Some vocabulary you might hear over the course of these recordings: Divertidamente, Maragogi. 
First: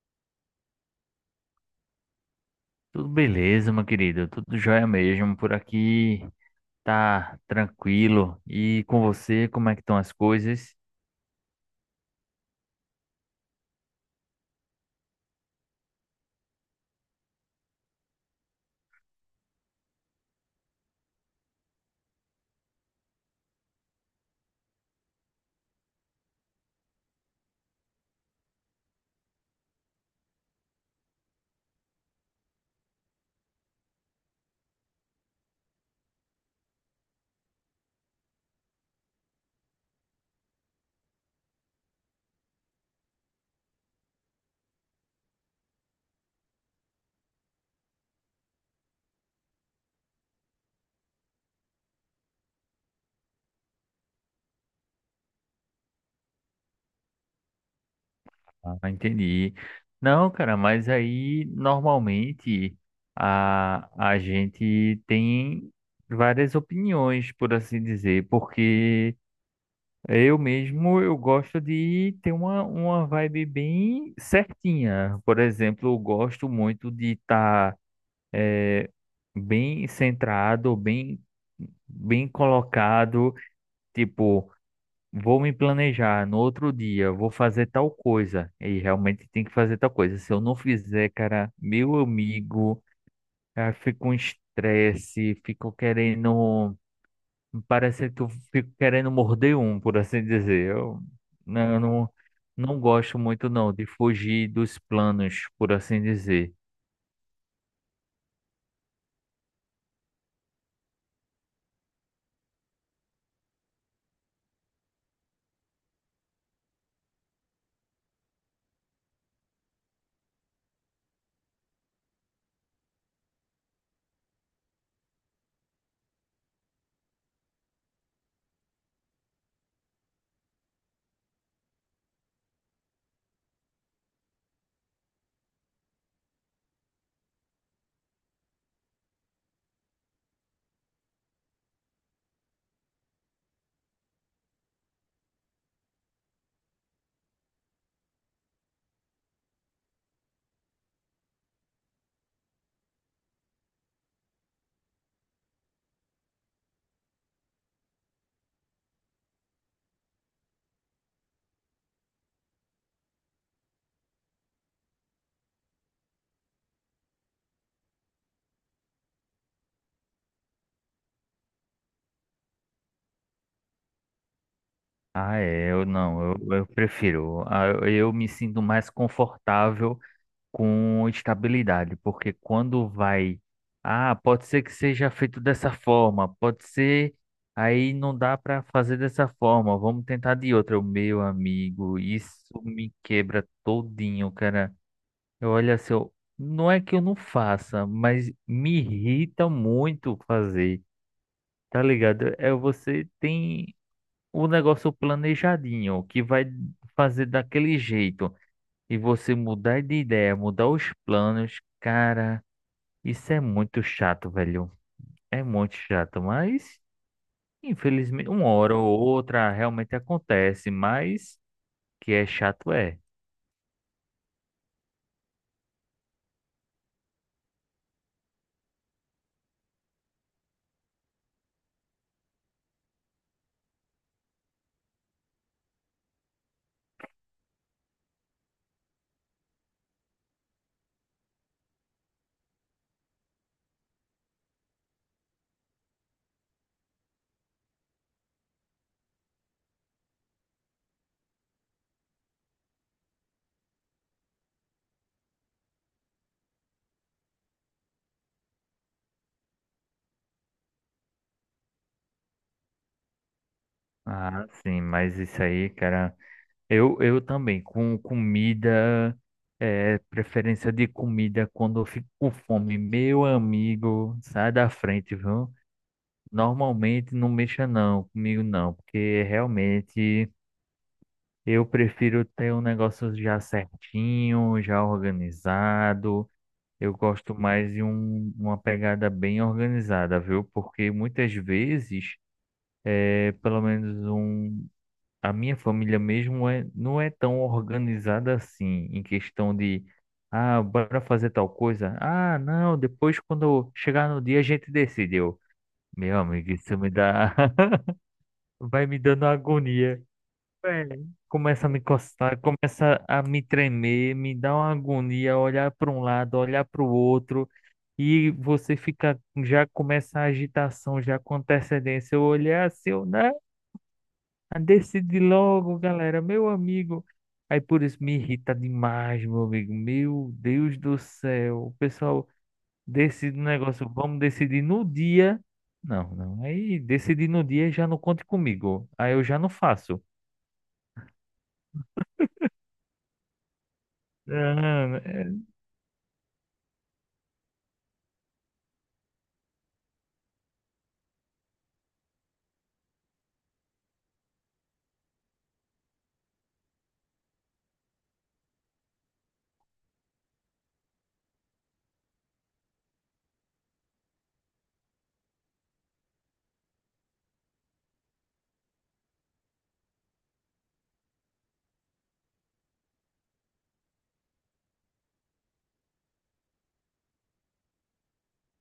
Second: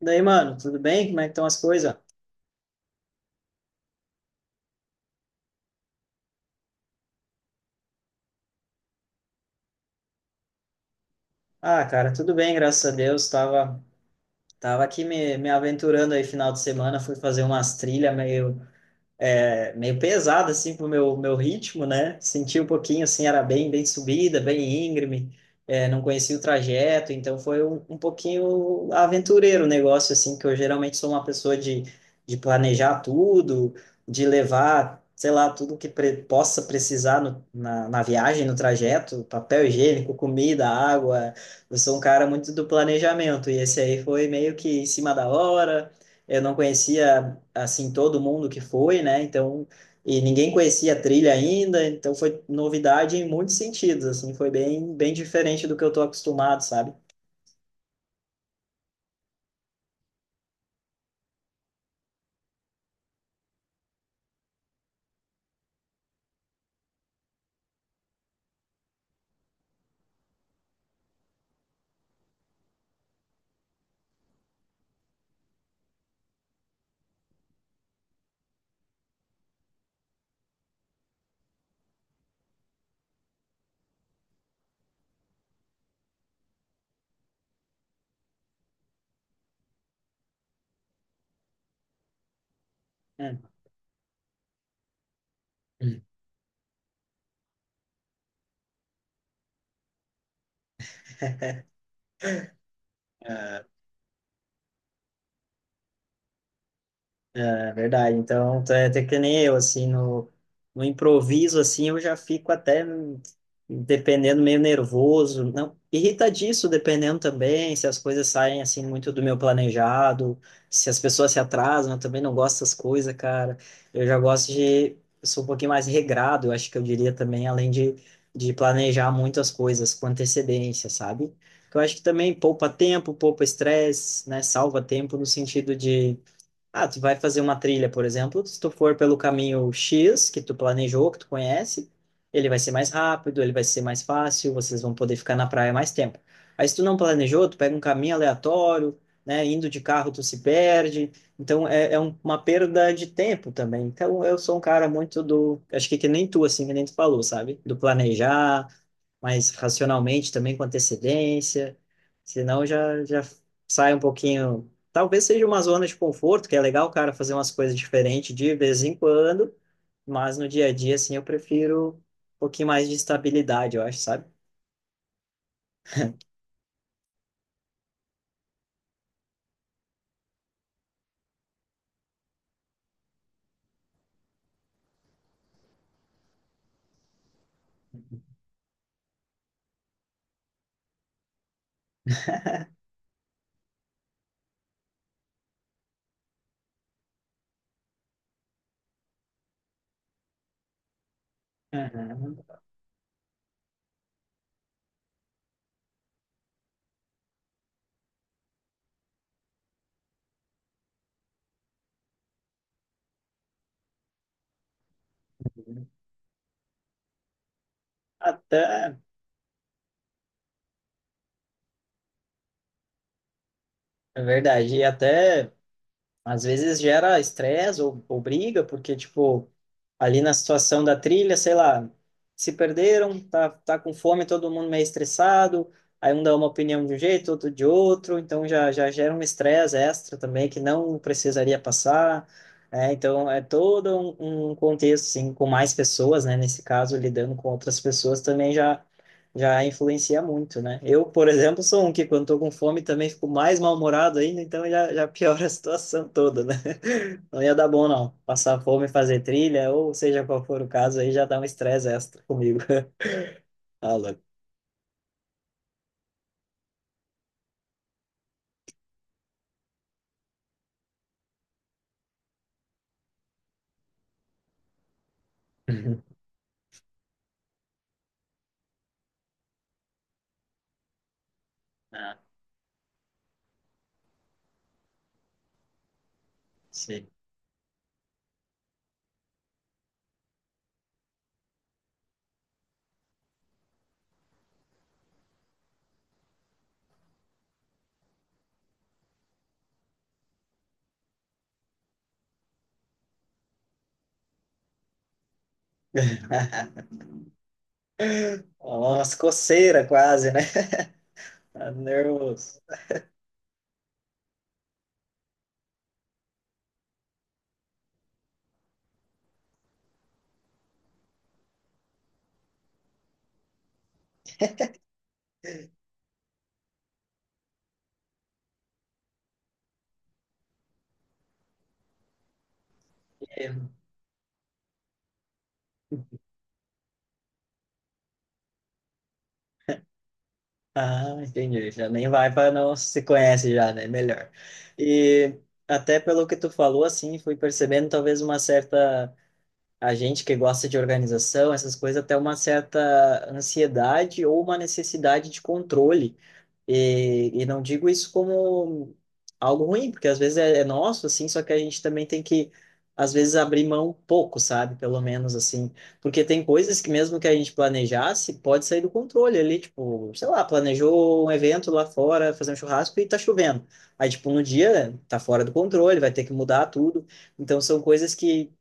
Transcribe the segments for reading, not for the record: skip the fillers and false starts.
Daí, mano, tudo bem? Como é que estão as coisas? Tudo beleza, meu querido. Tudo jóia mesmo. Por aqui tá tranquilo. E com você, como é que estão as coisas? Ah, cara, tudo bem, graças a Deus. Tava aqui me aventurando aí final de semana, fui fazer umas trilhas meio pesado assim pro meu ritmo, né? Senti um pouquinho assim, era bem subida, bem íngreme, não conhecia o trajeto, então foi um pouquinho aventureiro o negócio assim, que eu geralmente sou uma pessoa de planejar tudo, de levar, sei lá, tudo que pre possa precisar na viagem, no trajeto, papel higiênico, comida, água. Eu sou um cara muito do planejamento e esse aí foi meio que em cima da hora. Eu não conhecia assim, todo mundo que foi, né? Então, e ninguém conhecia a trilha ainda, então foi novidade em muitos sentidos, assim, foi bem, bem diferente do que eu tô acostumado, sabe? Ah, entendi. Não, cara, mas aí normalmente a gente tem várias opiniões, por assim dizer, porque eu mesmo eu gosto de ter uma vibe bem certinha. Por exemplo, eu gosto muito de estar bem centrado, bem colocado, tipo, vou me planejar no outro dia, vou fazer tal coisa, e realmente tem que fazer tal coisa. Se eu não fizer, cara, meu amigo, fico um estresse, fico Hum. querendo, parece que eu fico querendo morder um, por assim dizer. Eu não, eu não, não gosto muito É, não de fugir dos planos, por assim dizer. é verdade. Então, tu é até que nem eu, assim, no improviso, assim, eu já fico até, dependendo, meio nervoso. Não, irrita disso, dependendo também, se as coisas saem, assim, muito do meu planejado, se as pessoas se atrasam, eu também não gosto dessas coisas, cara. Eu já gosto de, eu sou um pouquinho mais regrado, eu acho que eu diria também, além de planejar muitas coisas com antecedência, sabe? Que eu acho que também poupa tempo, poupa estresse, né? Salva tempo no sentido de ah, tu vai fazer uma trilha, por exemplo, se tu for pelo caminho X, que tu planejou, que tu conhece, ele vai ser mais rápido, ele vai ser mais fácil, vocês vão poder ficar na praia mais tempo. Aí se tu não planejou, tu pega um caminho aleatório, né, indo de carro tu se perde, então é uma perda de tempo também. Então eu sou um cara muito do, acho que nem tu, assim, que nem tu falou, sabe? Do planejar, mas racionalmente também com antecedência, senão já sai um pouquinho. Talvez seja uma zona de conforto, que é legal o cara fazer umas coisas diferentes de vez em quando, mas no dia a dia, assim, eu prefiro um pouquinho mais de estabilidade, eu acho, sabe? Ah, é, eu não, eu prefiro. Eu eu me sinto mais confortável com estabilidade, porque quando vai, ah, pode ser que seja feito dessa forma, pode ser, aí não dá para fazer dessa forma, vamos tentar de outra. Eu, meu amigo, isso me quebra todinho, cara. Eu olho assim, eu, não é que eu não faça, mas me irrita muito fazer, tá ligado? Uhum. É, você tem o negócio planejadinho, que vai fazer daquele jeito, e você mudar de ideia, mudar os planos, cara, isso é muito chato, velho. É muito chato, mas infelizmente, uma hora Até, ou outra realmente acontece, mas que é chato é. é verdade, e até. Às vezes gera estresse ou briga, porque, tipo, ali na situação da trilha, sei lá, se perderam, tá com fome, todo mundo meio estressado, aí um dá uma opinião de um jeito, outro de outro, então já gera um estresse extra também que não precisaria passar, né? Então é todo um contexto, assim, com mais pessoas, né? Nesse caso, lidando com outras pessoas também já influencia muito, né? Eu, por exemplo, sou um que quando tô com fome também fico mais mal-humorado ainda, então já piora a situação toda, né? Não ia dar bom, não. Passar fome, fazer trilha, ou seja qual for o caso, aí já dá um estresse extra comigo. Ah, louco. Ah, sim, mas isso aí, cara. Eu também, com comida, é, preferência de comida quando eu fico com fome, meu amigo, sai da frente, viu? Uhum. Normalmente não mexa não, comigo não, porque realmente eu Ah, prefiro ter um negócio já certinho, já organizado. Eu sim. gosto mais de um, uma pegada bem organizada, viu? Porque muitas vezes, é, pelo menos um, a minha família mesmo é, não é tão organizada assim, em questão de, ah, bora fazer tal coisa. Ah, não, depois quando chegar no dia a gente decidiu. Meu amigo, isso me dá. Vai Ó, me umas dando coceiras agonia. quase, né? Velho, começa a Tá me coçar, nervoso. começa a me tremer, me dá uma agonia, olhar para um lado, olhar para o outro, e você fica, já começa a agitação, já com antecedência. Eu olhar assim, eu, né? Decide logo, galera, meu amigo. Aí por isso me irrita demais, meu amigo. Meu Deus do céu. O pessoal decide um negócio, vamos decidir no dia. Não, não. Aí decidir no dia já não conte comigo. Aí eu já não faço. Ah, entendi. Já nem vai para não se conhece já, né? Melhor. Não, é- E até pelo que tu falou, assim, fui percebendo talvez uma certa a gente que gosta de organização, essas coisas, até uma certa ansiedade ou uma necessidade de controle. E não digo isso como algo ruim, porque às vezes é nosso, assim, só que a gente também tem que, às vezes, abrir mão um pouco, sabe? Pelo menos, assim. Porque tem coisas que, mesmo que a gente planejasse, pode sair do controle ali, tipo, sei lá, planejou um evento lá fora, fazer um churrasco e tá chovendo. Aí, tipo, no dia, né, tá fora do controle, vai ter que mudar tudo. Então, são coisas que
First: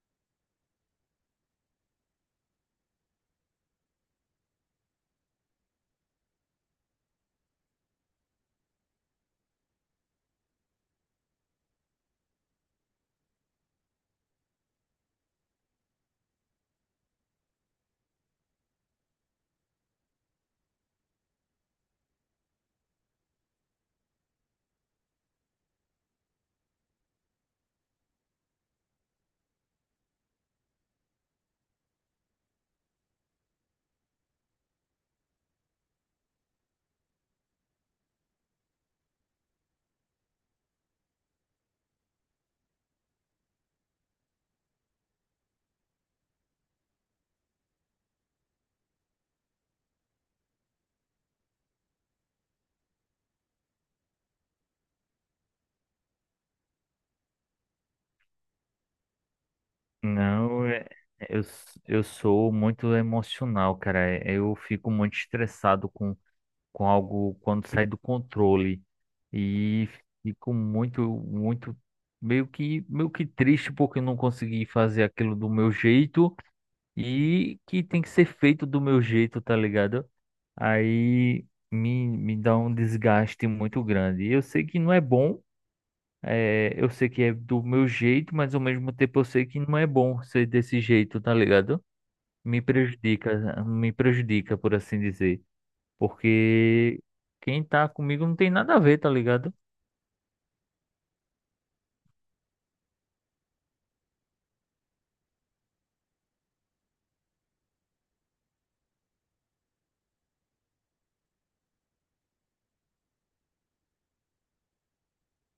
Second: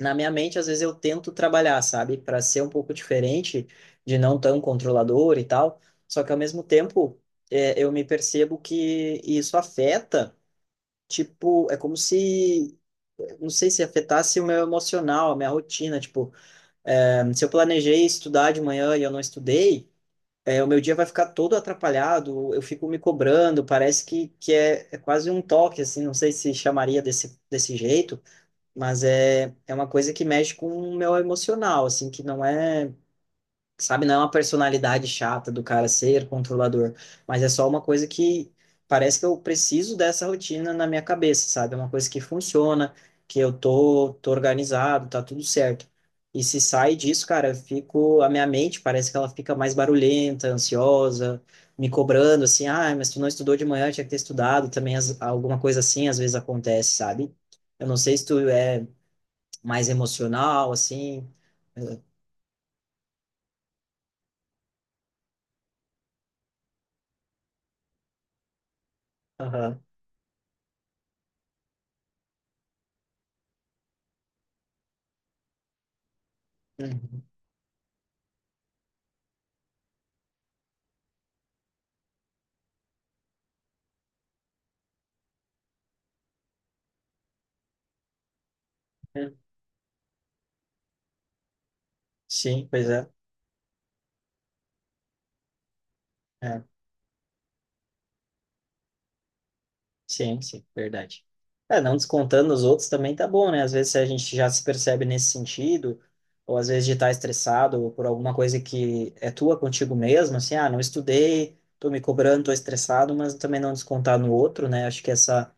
na minha mente, às vezes eu tento trabalhar, sabe, para ser um pouco diferente, de não tão controlador e tal. Só que ao mesmo tempo, eu me percebo que isso afeta, tipo, é como se, não sei se afetasse o meu emocional, a minha rotina. Tipo, se eu planejei estudar de manhã e eu não estudei, o meu dia vai ficar todo atrapalhado, eu fico me cobrando, parece que é quase um toque, assim, não sei se chamaria desse jeito, mas é uma coisa que mexe com o meu emocional, assim, que não é, sabe, não é uma personalidade chata do cara ser controlador, mas é só uma coisa que parece que eu preciso dessa rotina na minha cabeça, sabe? É uma coisa que funciona, que eu tô organizado, tá tudo certo. E se sai disso, cara, eu fico, a minha mente parece que ela fica mais barulhenta, ansiosa, me cobrando, assim, ah, mas tu não estudou de manhã, tinha que ter estudado, também alguma coisa assim às vezes acontece, sabe? Eu não sei se tu é mais não, emocional, é- assim. eu, s- Eh, Eu sou muito emocional, cara. É, eu fico muito estressado com algo quando sai do controle. Aham. E fico muito, meio que triste porque eu não consegui fazer aquilo do meu jeito Uhum. e que tem que ser feito do meu jeito, tá ligado? Aí me dá um desgaste muito grande. Eu sei que não é bom. É, eu sei que é do meu jeito, mas ao mesmo tempo eu É. sei que não é bom ser desse jeito, tá ligado? Me Sim, pois é. prejudica, me prejudica, por assim dizer. É. Porque quem tá comigo não tem nada a ver, tá ligado? Sim, sim, verdade. É, não descontando os outros também tá bom, né? Às vezes a gente já se percebe nesse sentido, ou às vezes de estar estressado ou por alguma coisa que é tua contigo mesmo, assim, ah, não estudei, tô me cobrando, tô estressado, mas também não descontar no outro, né? Acho que essa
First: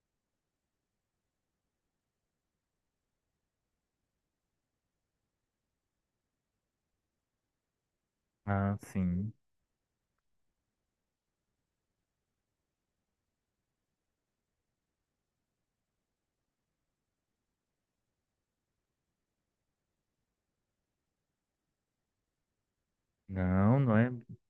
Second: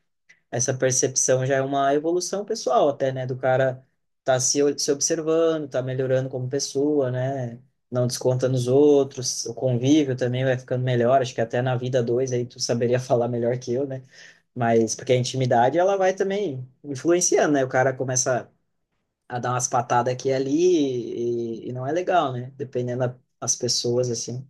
essa percepção já é uma evolução pessoal até, né? Do cara tá se observando, tá melhorando como pessoa, né? Não desconta nos Ah, sim. outros, o convívio também vai ficando melhor, acho que até na vida dois aí tu saberia falar melhor que eu, né? Mas porque a intimidade ela vai também influenciando, né? O cara começa a dar umas patadas aqui e ali e não é legal, né? Dependendo das Não, não pessoas, é. assim, o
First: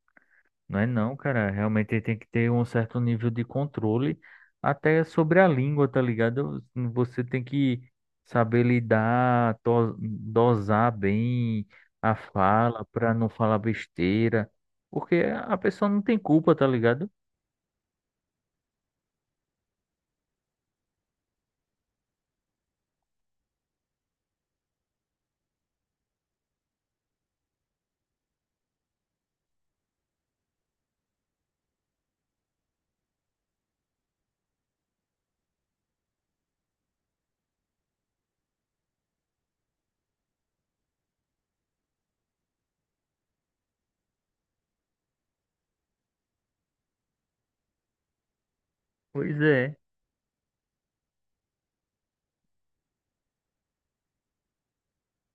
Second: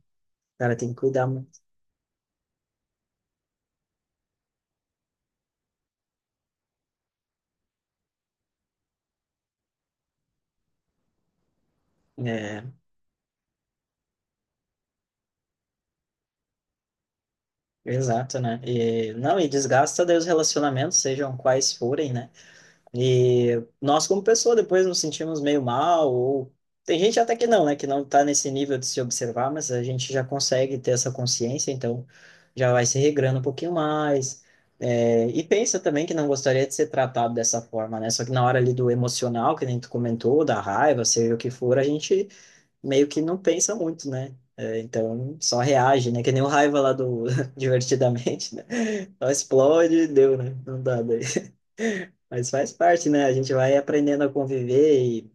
cara Não é tem que não, cuidar cara. muito. Realmente ele tem que ter um certo nível de controle até sobre a língua, tá ligado? Você tem que saber lidar, dosar bem a É, fala pra não falar besteira, porque a pessoa não tem culpa, tá ligado? exato, né? E, não, e desgasta daí os relacionamentos, sejam quais forem, né? E nós, como pessoa, depois nos sentimos meio mal, ou tem gente até que não, né, que não está nesse nível de se observar, mas a gente já consegue ter essa consciência, então já vai se regrando um pouquinho mais. É, e pensa também que não gostaria de ser tratado dessa forma, né? Só que na hora ali do emocional, que nem tu comentou, da raiva, seja o que for, a gente meio que não pensa muito, né? É, então só reage, né? Que nem o raiva lá do Divertidamente, né? Só Pois é. explode, e deu, né? Não dá daí. Mas faz parte, né? A gente vai aprendendo a conviver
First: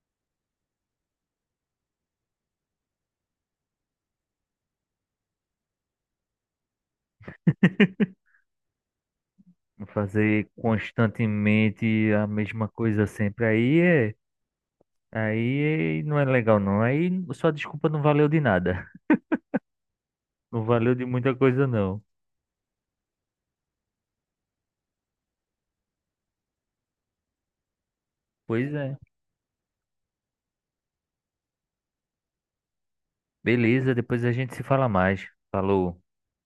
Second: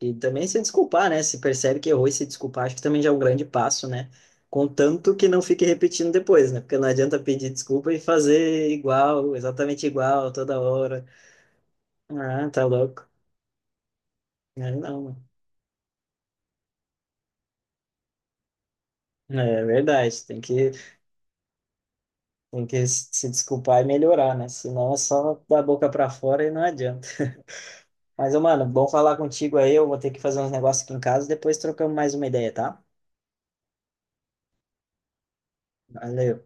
e também se desculpar, né? Se percebe que errou e se desculpar, acho que também já é um grande passo, né? Contanto que não fique repetindo depois, né? Porque não adianta pedir desculpa e fazer igual, exatamente igual, Fazer toda hora. constantemente a Ah, tá mesma coisa louco. sempre aí é, Aí não, mano. aí não é legal não. Aí sua desculpa não valeu de nada. É verdade, tem Não que, valeu de muita coisa não. tem que se desculpar e melhorar, né? Senão é só da boca pra fora e não adianta. Mas, ô, mano, Pois bom é. falar contigo aí. Eu vou ter que fazer uns negócios aqui em casa, depois trocamos mais uma ideia, tá? Beleza, depois a gente se fala mais. Falou. Valeu.